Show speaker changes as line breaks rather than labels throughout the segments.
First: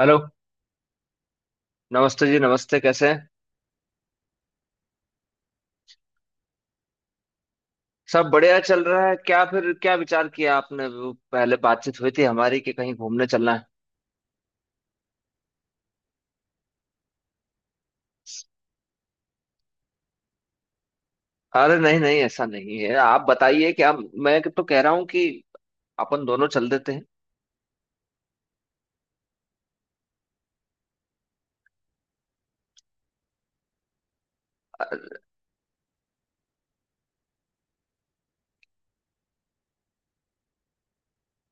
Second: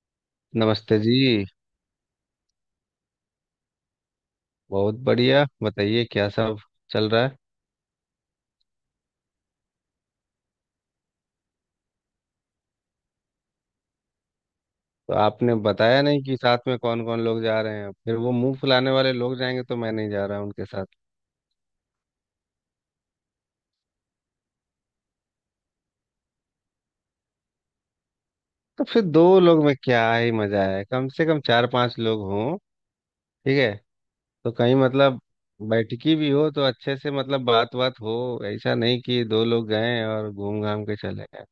Hello.
नमस्ते जी।
नमस्ते जी, नमस्ते। कैसे हैं?
बहुत बढ़िया, बताइए क्या सब चल रहा है।
सब बढ़िया चल रहा है? क्या फिर, क्या विचार किया आपने? वो पहले बातचीत हुई थी हमारी कि कहीं घूमने चलना है।
तो आपने बताया नहीं कि साथ में कौन कौन लोग जा रहे हैं। फिर वो मुंह फुलाने वाले लोग जाएंगे तो मैं नहीं जा रहा उनके साथ।
अरे नहीं नहीं, ऐसा नहीं है। आप बताइए, क्या मैं तो कह रहा हूँ कि अपन दोनों चल देते हैं।
तो फिर दो लोग में क्या ही मजा है, कम से कम चार पांच लोग हों। ठीक है। तो कहीं मतलब बैठकी भी हो तो अच्छे से मतलब बात बात हो। ऐसा नहीं कि दो लोग गए और घूम घाम के चले गए।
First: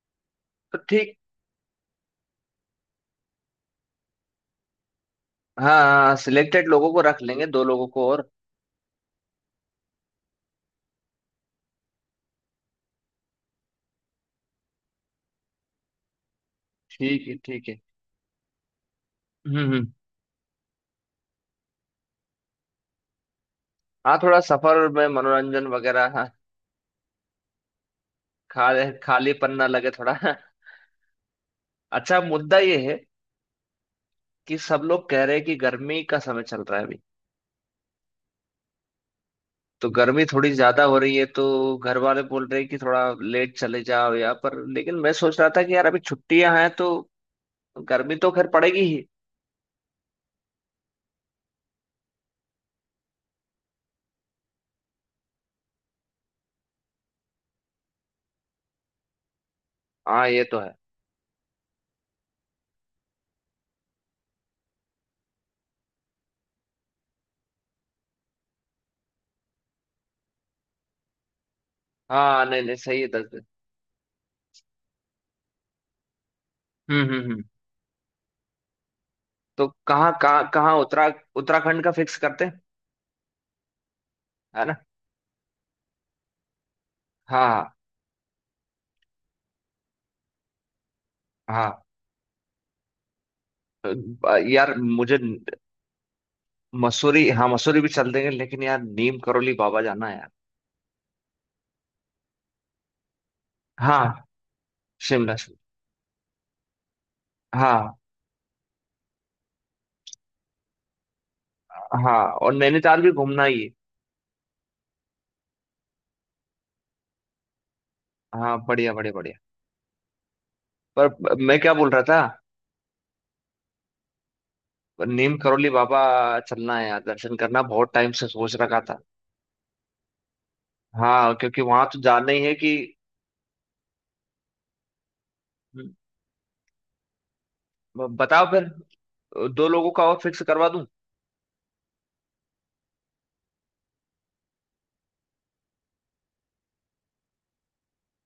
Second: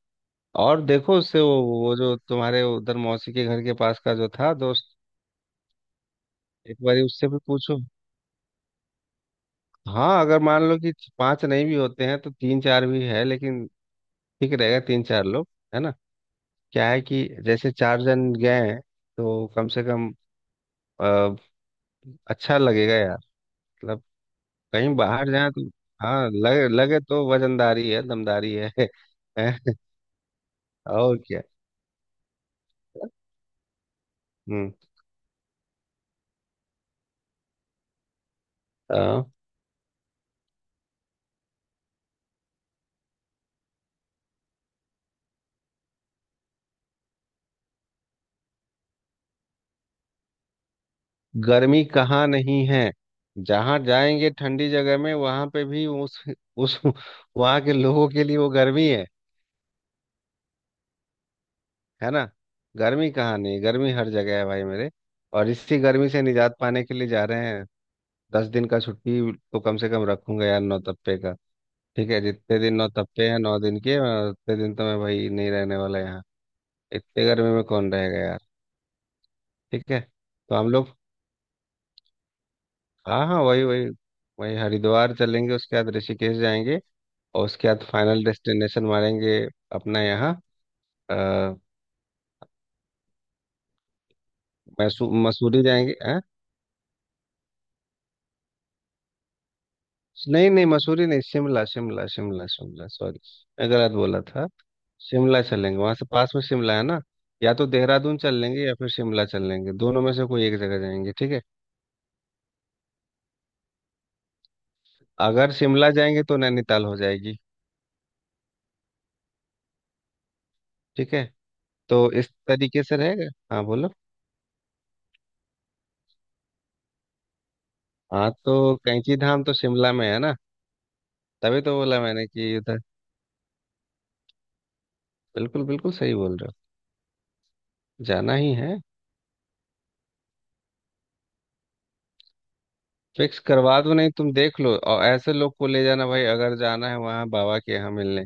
तो
और
ठीक।
देखो उससे, वो जो तुम्हारे उधर मौसी के घर के पास का जो था दोस्त,
हाँ, हाँ, सिलेक्टेड
एक
लोगों
बार
को रख
उससे भी
लेंगे, दो
पूछो।
लोगों को और।
हाँ अगर मान लो कि पांच नहीं भी होते हैं तो तीन चार भी है, लेकिन ठीक रहेगा तीन चार लोग, है ना। क्या है कि
ठीक है, ठीक
जैसे
है।
चार जन गए हैं तो
हम्म,
कम से
हम्म।
कम अ, अच्छा लगेगा यार, मतलब
हाँ, थोड़ा सफर
कहीं
में
बाहर जाए
मनोरंजन
तो।
वगैरह। हाँ,
हाँ लगे लगे तो वजनदारी है, दमदारी है,
खा खालीपन ना
हैं?
लगे थोड़ा।
और क्या।
अच्छा, मुद्दा ये है कि
हम्म।
सब लोग कह रहे हैं कि गर्मी का समय चल रहा है अभी,
अ,
तो गर्मी थोड़ी ज्यादा हो रही है। तो घर वाले बोल रहे हैं कि थोड़ा लेट चले जाओ, या पर लेकिन मैं सोच रहा था कि यार अभी छुट्टियां हैं तो गर्मी तो खैर पड़ेगी ही।
गर्मी कहाँ नहीं है। जहाँ जाएंगे ठंडी जगह में वहां पे भी उस वहां के लोगों के लिए वो गर्मी है
हाँ, ये तो है।
है ना। गर्मी कहाँ नहीं, गर्मी हर जगह है भाई मेरे। और इसी गर्मी से निजात पाने के लिए जा रहे हैं। 10 दिन का छुट्टी तो कम से कम रखूंगा यार नौतप्पे का। ठीक है,
हाँ,
जितने
नहीं
दिन
नहीं, सही है, दस
नौतप्पे हैं,
दिन
9 दिन के, मैं उतने दिन तो मैं भाई नहीं रहने वाला यहाँ।
हम्म,
इतने
हम्म, हम्म।
गर्मी में कौन रहेगा यार।
तो
ठीक है
कहाँ कहाँ
तो हम
कहाँ,
लोग,
उत्तराखंड का फिक्स करते हैं।
हाँ हाँ वही वही, वही
है ना?
हरिद्वार चलेंगे, उसके बाद ऋषिकेश जाएंगे, और उसके
हाँ,
बाद फाइनल डेस्टिनेशन मारेंगे अपना यहाँ अ,
हाँ। हाँ यार,
मैसू
मुझे
मसूरी जाएंगे।
मसूरी, हाँ मसूरी भी चल देंगे, लेकिन यार नीम करोली बाबा जाना है यार।
नहीं नहीं मसूरी नहीं, शिमला शिमला शिमला शिमला, सॉरी, मैं गलत बोला
हाँ,
था।
शिमला
शिमला
शिमला।
चलेंगे, वहां से पास में शिमला है ना। या तो
हाँ,
देहरादून चल लेंगे या फिर शिमला चल लेंगे, दोनों में से कोई एक जगह जाएंगे, ठीक है।
हाँ, और नैनीताल भी घूमना ही है।
अगर शिमला जाएंगे तो नैनीताल हो जाएगी।
हाँ, बढ़िया बढ़िया बढ़िया।
ठीक है,
पर मैं क्या बोल रहा
तो
था,
इस तरीके से रहेगा। हाँ बोलो।
नीम करोली बाबा चलना है यार, दर्शन करना बहुत टाइम से
हाँ तो
सोच रखा था।
कैंची धाम तो शिमला में है ना।
हाँ,
तभी
क्योंकि
तो
वहां तो
बोला मैंने
जाना ही है
कि
कि।
उधर, बिल्कुल बिल्कुल
ब-
सही बोल रहे हो, जाना
बताओ
ही
फिर,
है।
दो लोगों का और फिक्स करवा दूं।
फिक्स करवा दो, नहीं तुम देख लो, और ऐसे लोग को ले जाना भाई, अगर जाना है वहाँ बाबा के यहाँ मिलने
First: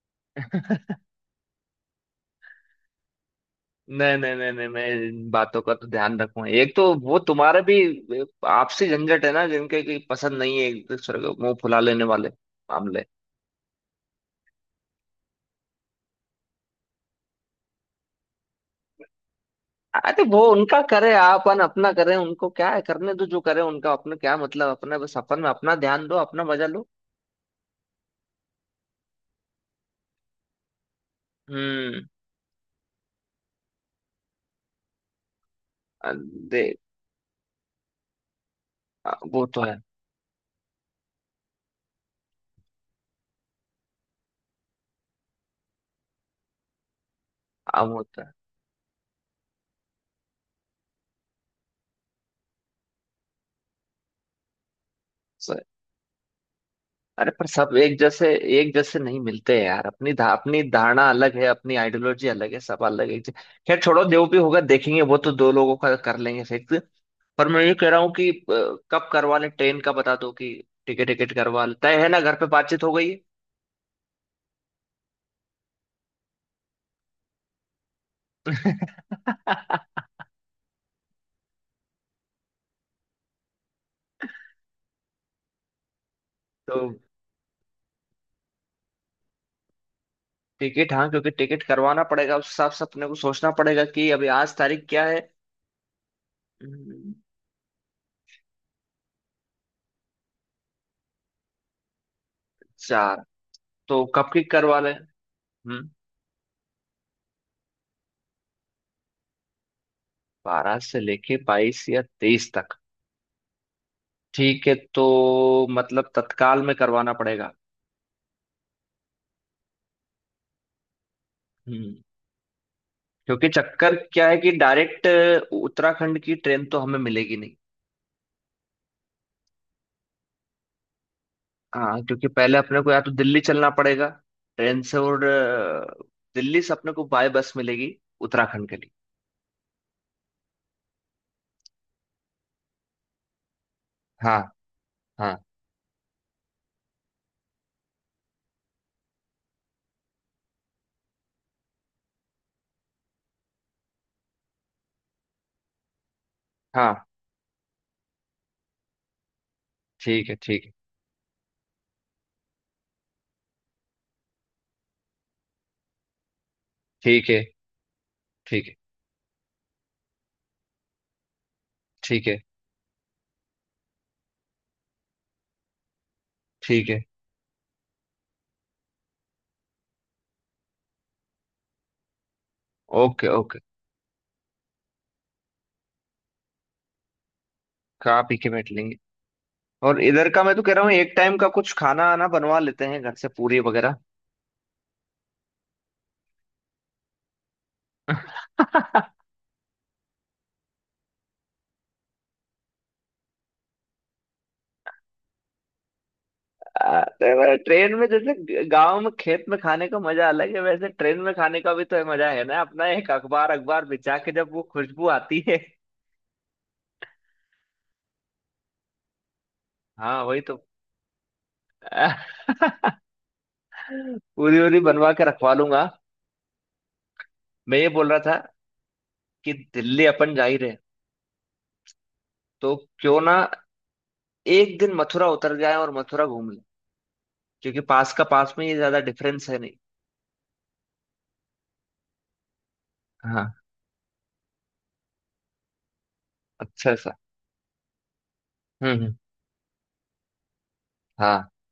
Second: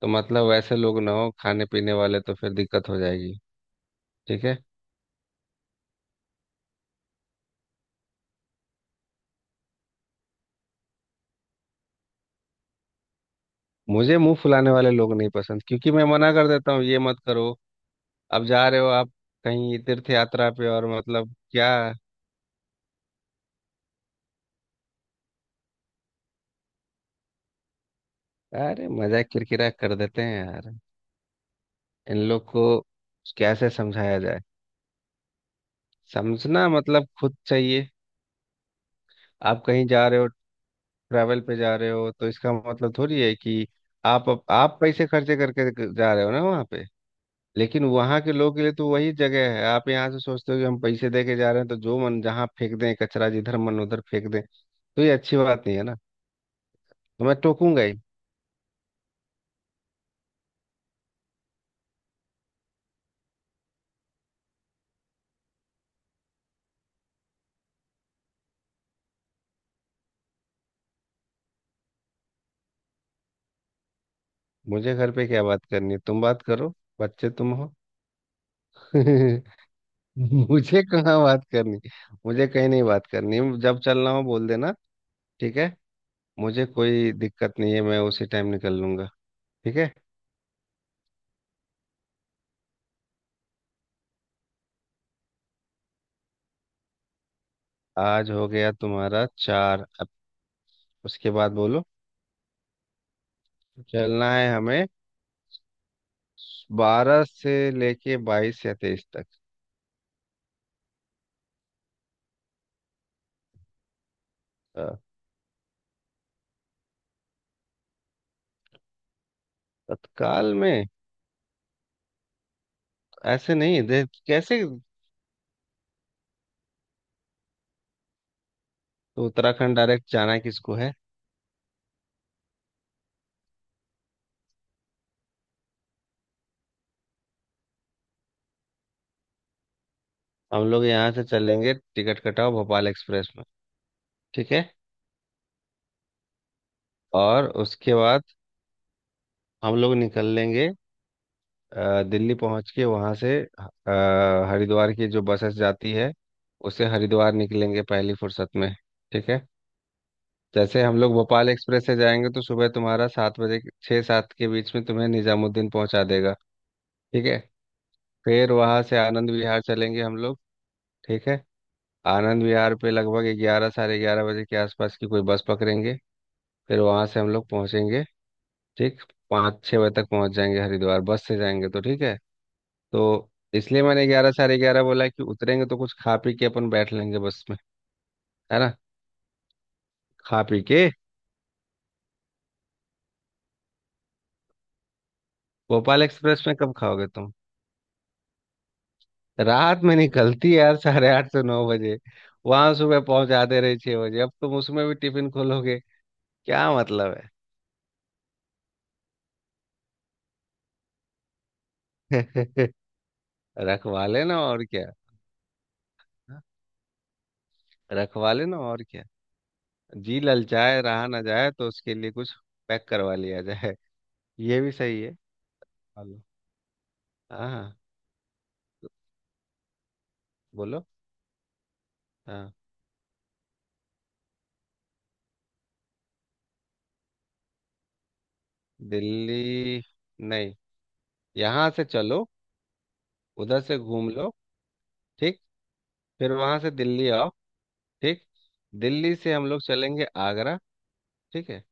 तो मतलब वैसे लोग ना हो खाने पीने वाले, तो फिर दिक्कत हो जाएगी।
नहीं नहीं
ठीक
नहीं
है।
नहीं, मैं इन बातों का तो ध्यान रखूंगा। एक तो वो तुम्हारे भी आपसी झंझट है ना, जिनके की पसंद नहीं है एक दूसरे को, मुंह फुला लेने वाले मामले।
मुझे मुंह फुलाने वाले लोग नहीं पसंद, क्योंकि मैं मना कर देता हूँ, ये मत करो। अब जा रहे हो आप कहीं तीर्थ
अरे वो
यात्रा पे
उनका
और
करे,
मतलब
अपन
क्या।
अपना करें। उनको क्या है, करने दो जो करे उनका। अपने क्या मतलब, अपने बस अपन में अपना ध्यान दो, अपना मजा लो।
अरे मजाक किरकिरा कर देते हैं यार
हम्म।
इन लोग को। कैसे समझाया जाए,
अ, दे
समझना मतलब खुद चाहिए।
वो तो
आप
है।
कहीं जा रहे हो, ट्रैवल पे जा रहे हो, तो इसका मतलब थोड़ी है कि आप पैसे खर्चे करके जा रहे हो ना वहाँ पे। लेकिन
अब
वहां के लोगों के लिए तो वही जगह है। आप यहाँ से सोचते हो कि हम पैसे दे के जा रहे हैं तो जो मन जहाँ फेंक दें कचरा, जिधर मन उधर फेंक दें, तो ये अच्छी
स-
बात नहीं है ना। तो
अरे,
मैं
पर सब
टोकूंगा
एक
ही।
जैसे, एक जैसे नहीं मिलते हैं यार। अपनी अपनी धारणा अलग है, अपनी आइडियोलॉजी अलग है, सब अलग है। खैर छोड़ो, जो भी होगा देखेंगे, वो तो दो लोगों का कर लेंगे फिक्स। पर मैं ये कह रहा हूँ कि कब करवा लें ट्रेन का बता दो, कि टिकट टिकट करवा लें। तय है ना, घर पे बातचीत हो गई है?
मुझे घर पे क्या बात करनी है, तुम बात करो, बच्चे तुम हो। मुझे कहाँ बात करनी, मुझे कहीं नहीं बात करनी, जब चलना हो बोल देना। ठीक है, मुझे
तो
कोई दिक्कत नहीं है, मैं उसी टाइम निकल लूंगा। ठीक है।
टिकट, हाँ क्योंकि टिकट करवाना पड़ेगा, उस हिसाब से अपने को सोचना पड़ेगा कि अभी आज तारीख क्या है। हम्म,
आज हो गया तुम्हारा चार, अब उसके बाद बोलो।
चार। तो कब
चलना
की
है
करवा
हमें
लें? हम्म,
12 से लेके 22 या 23 तक।
12 से लेके 22 या 23 तक। ठीक है,
अ,
तो मतलब तत्काल में करवाना पड़ेगा।
तत्काल में।
हम्म। क्योंकि
ऐसे नहीं
चक्कर
दे
क्या है कि
कैसे।
डायरेक्ट उत्तराखंड की ट्रेन तो हमें मिलेगी नहीं।
तो उत्तराखंड डायरेक्ट जाना किसको है।
हाँ, क्योंकि पहले अपने को या तो दिल्ली चलना पड़ेगा ट्रेन से, और दिल्ली से अपने को बाय बस मिलेगी उत्तराखंड के लिए।
हम लोग यहाँ से चलेंगे, टिकट कटाओ भोपाल एक्सप्रेस में।
हाँ,
ठीक है।
हाँ,
और उसके बाद हम लोग निकल लेंगे। दिल्ली पहुँच के वहाँ से हरिद्वार की जो बसेस जाती है, उससे
हाँ।
हरिद्वार निकलेंगे पहली फुर्सत में। ठीक है।
ठीक है, ठीक है,
जैसे हम लोग भोपाल एक्सप्रेस से जाएंगे तो सुबह तुम्हारा 7 बजे, छः सात के बीच में तुम्हें निजामुद्दीन पहुंचा देगा। ठीक
ठीक
है।
है,
फिर
ठीक है,
वहां से आनंद विहार चलेंगे हम लोग। ठीक है।
ठीक है,
आनंद विहार पे लगभग 11 साढ़े 11 बजे के आसपास की कोई बस पकड़ेंगे। फिर
ठीक है।
वहां से हम लोग पहुंचेंगे, ठीक, पाँच छः बजे तक पहुंच जाएंगे हरिद्वार, बस से जाएंगे तो, ठीक है।
ओके,
तो
ओके,
इसलिए मैंने 11 साढ़े 11 बोला कि उतरेंगे तो कुछ खा पी के अपन बैठ लेंगे बस में,
खा पी के
है
बैठ
ना।
लेंगे। और इधर का
खा
मैं
पी
तो कह रहा
के।
हूँ, एक टाइम का कुछ खाना आना बनवा लेते हैं घर से, पूरी वगैरह।
भोपाल एक्सप्रेस में कब खाओगे तुम। रात में निकलती है यार साढ़े 8 से 9 बजे, वहां सुबह पहुंचाते रहे 6 बजे, अब तुम उसमें भी टिफिन खोलोगे, क्या मतलब
तो ट्रेन में, जैसे गांव में खेत में खाने का मजा अलग है, वैसे ट्रेन में खाने का भी तो मजा है ना,
है।
अपना एक अखबार अखबार
रखवा
बिछा के
लेना
जब वो
और क्या,
खुशबू आती है।
रखवा लेना और क्या, जी
हाँ, वही तो।
ललचाए रहा ना जाए तो उसके लिए कुछ पैक करवा लिया जाए।
पूरी
ये भी
पूरी
सही है।
बनवा के रखवा लूंगा।
हेलो। हाँ हाँ
मैं ये बोल रहा था कि दिल्ली अपन जा ही रहे,
बोलो। हाँ
तो क्यों ना एक दिन मथुरा उतर जाए और मथुरा घूम लें, क्योंकि पास में ये ज्यादा डिफरेंस है नहीं।
दिल्ली, नहीं, यहाँ से चलो,
हाँ,
उधर से घूम लो, ठीक, फिर वहां से
अच्छा
दिल्ली
सा।
आओ, ठीक।
हम्म,
दिल्ली से हम लोग चलेंगे आगरा।
हाँ।
ठीक है,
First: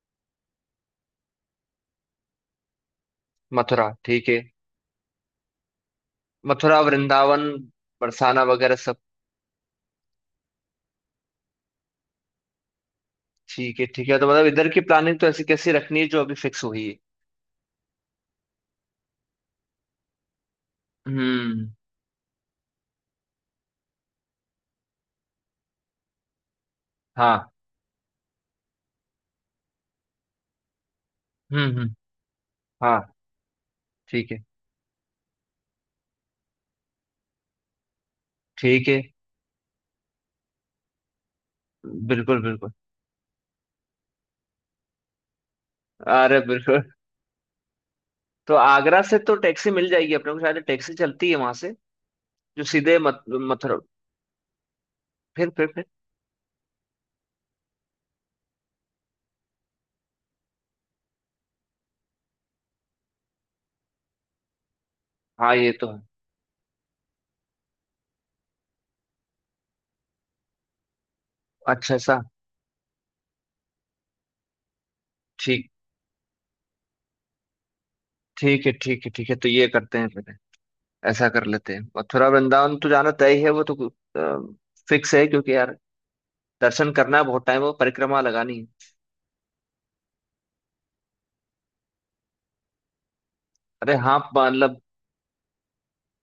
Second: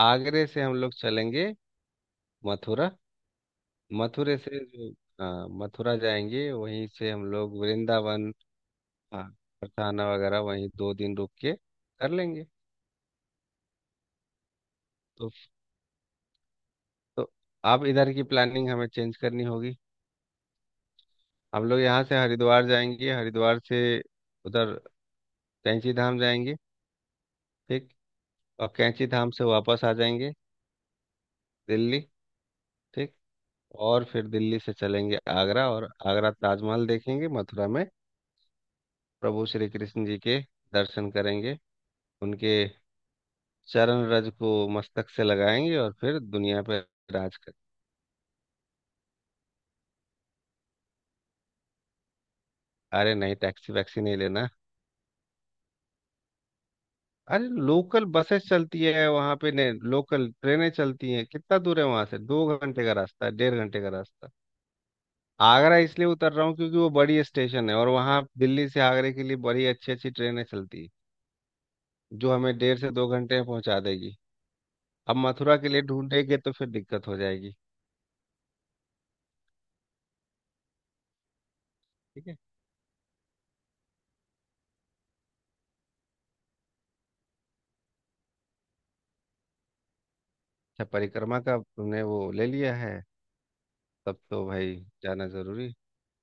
आगरे से हम लोग चलेंगे मथुरा।
मथुरा ठीक
मथुरे
है।
से जो, हाँ मथुरा जाएंगे,
मथुरा
वहीं से हम
वृंदावन,
लोग वृंदावन,
बरसाना वगैरह सब।
हाँ। और खाना वगैरह वहीं 2 दिन रुक के कर लेंगे।
ठीक है, ठीक है। तो मतलब इधर की प्लानिंग तो
तो
ऐसी कैसी रखनी है जो अभी फिक्स हुई है।
तो अब इधर की प्लानिंग हमें चेंज करनी होगी। हम
हम्म।
लोग यहाँ से हरिद्वार जाएंगे, हरिद्वार से उधर कैंची धाम जाएंगे,
हाँ।
ठीक। और कैंची धाम से वापस आ जाएंगे
हम्म, हम्म।
दिल्ली,
हाँ।
ठीक। और फिर
ठीक है,
दिल्ली से चलेंगे आगरा, और आगरा ताजमहल देखेंगे, मथुरा में
ठीक है।
प्रभु श्री कृष्ण जी के दर्शन करेंगे,
बिल्कुल
उनके
बिल्कुल।
चरण रज को मस्तक से लगाएंगे, और फिर
अरे
दुनिया
बिल्कुल।
पर राज कर।
तो आगरा से तो टैक्सी मिल जाएगी अपने को, शायद टैक्सी चलती है वहां से जो सीधे
अरे
मथ
नहीं, टैक्सी
मथुरा।
वैक्सी नहीं लेना।
फिर।
अरे लोकल बसेस चलती है वहां पे ने, लोकल ट्रेनें चलती हैं, कितना दूर है वहां से, 2 घंटे का रास्ता है, 1.5 घंटे का रास्ता।
हाँ, ये
आगरा
तो है।
इसलिए उतर रहा हूँ क्योंकि वो बड़ी स्टेशन है, और वहां दिल्ली से आगरे के लिए बड़ी अच्छी अच्छी ट्रेनें चलती है
अच्छा ऐसा।
जो हमें 1.5 से 2 घंटे में पहुंचा देगी। अब मथुरा के
ठीक,
लिए ढूंढेंगे तो फिर दिक्कत हो जाएगी,
ठीक है, ठीक है, ठीक है। तो ये करते हैं फिर, ऐसा कर लेते हैं। मथुरा
ठीक है।
वृंदावन तो जाना तय ही है, वो तो फिक्स है, क्योंकि यार दर्शन करना है बहुत टाइम, वो परिक्रमा लगानी है।
अच्छा परिक्रमा का तुमने वो ले लिया है,
अरे हाँ,
तब तो भाई
मतलब।
जाना जरूरी।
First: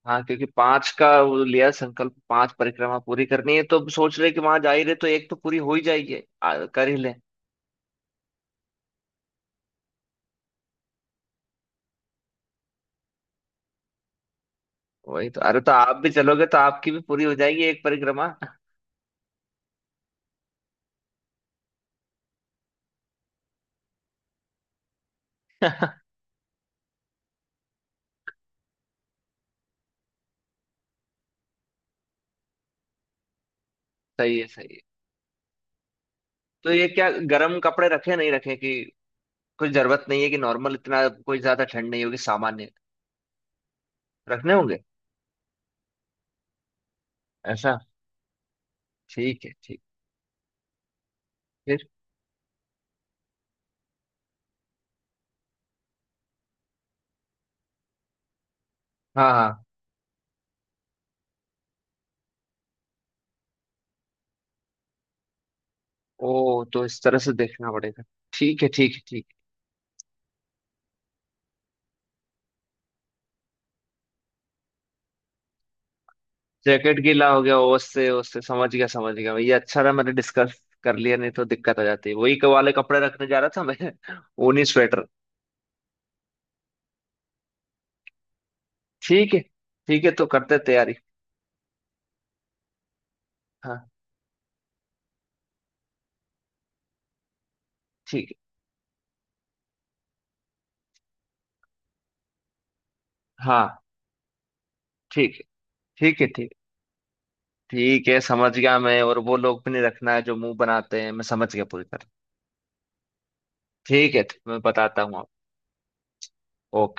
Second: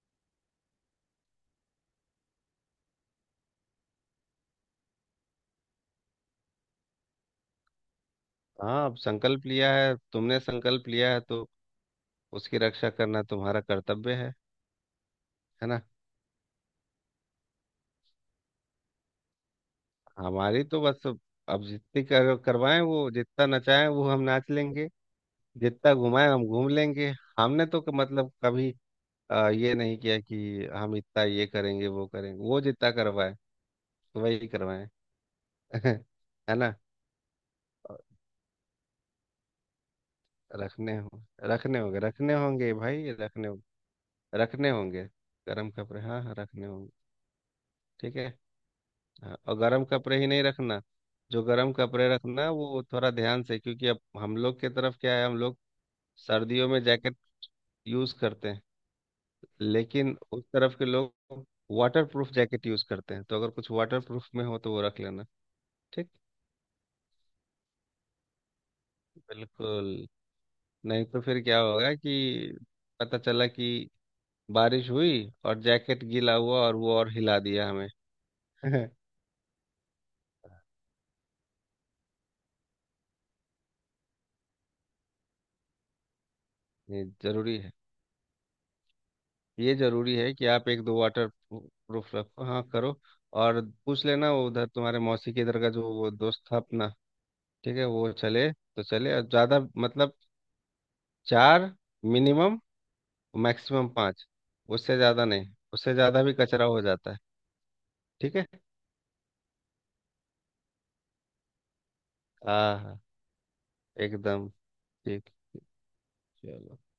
हाँ, क्योंकि 5 का वो लिया संकल्प 5 परिक्रमा पूरी करनी है, तो अब सोच रहे कि वहां जा ही रहे तो एक तो पूरी हो ही जाएगी, कर ही ले।
हाँ अब संकल्प लिया है तुमने, संकल्प लिया है तो उसकी रक्षा करना तुम्हारा कर्तव्य है
वही तो, अरे
है
तो
ना।
आप भी चलोगे तो आपकी भी पूरी हो जाएगी एक परिक्रमा।
हमारी तो बस अब जितनी करवाएं, वो जितना नचाएं वो हम नाच लेंगे, जितना घुमाएं हम घूम लेंगे। हमने तो मतलब कभी ये नहीं किया कि हम इतना ये करेंगे वो करेंगे, वो जितना करवाएं
सही है,
वही
सही है।
करवाएं। है
तो
ना।
ये क्या, गर्म कपड़े रखे नहीं रखे, कि कुछ जरूरत नहीं है, कि नॉर्मल,
रखने
इतना
हो
कोई ज्यादा
रखने
ठंड
होंगे,
नहीं होगी,
रखने
सामान्य।
होंगे भाई, रखने होंगे,
रखने
रखने
होंगे।
होंगे गरम कपड़े, हाँ हाँ, रखने होंगे।
ऐसा?
ठीक है। हाँ,
ठीक है,
और
ठीक।
गरम कपड़े ही नहीं रखना, जो गरम
फिर।
कपड़े रखना वो थोड़ा ध्यान से, क्योंकि अब हम लोग के तरफ क्या है, हम लोग सर्दियों में जैकेट यूज़ करते हैं,
हाँ, हाँ।
लेकिन उस तरफ के लोग वाटर प्रूफ जैकेट यूज़ करते हैं, तो अगर कुछ वाटर प्रूफ में हो तो वो रख लेना, ठीक।
ओ, तो इस तरह से देखना पड़ेगा। ठीक है, ठीक है, ठीक।
बिल्कुल, नहीं तो फिर क्या होगा कि पता चला कि बारिश हुई और जैकेट गीला हुआ और वो
जैकेट
और
गीला
हिला
हो गया
दिया हमें।
उससे, उससे समझ गया, समझ गया भैया। अच्छा रहा मैंने डिस्कस कर लिया, नहीं तो दिक्कत हो जाती, वही वाले कपड़े रखने जा रहा था मैं। ऊनी स्वेटर।
ये जरूरी है,
ठीक है।
ये
ठीक है,
जरूरी
तो
है कि
करते
आप एक
तैयारी।
दो वाटर प्रूफ रखो, हाँ करो। और
हाँ।
पूछ लेना वो उधर तुम्हारे मौसी के इधर का जो वो दोस्त था अपना, ठीक है, वो
ठीक
चले तो चले, और ज़्यादा मतलब, चार मिनिमम,
है। हाँ।
मैक्सिमम पाँच, उससे ज़्यादा
ठीक है,
नहीं, उससे
ठीक
ज़्यादा
है,
भी
ठीक।
कचरा हो जाता है।
ठीक है,
ठीक है।
समझ गया मैं। और वो लोग भी नहीं रखना है जो मुंह बनाते हैं, मैं समझ गया पूरी तरह।
हाँ हाँ
ठीक है,
एकदम।
मैं बताता हूँ आपको।
ठीक। चलो।
ओके।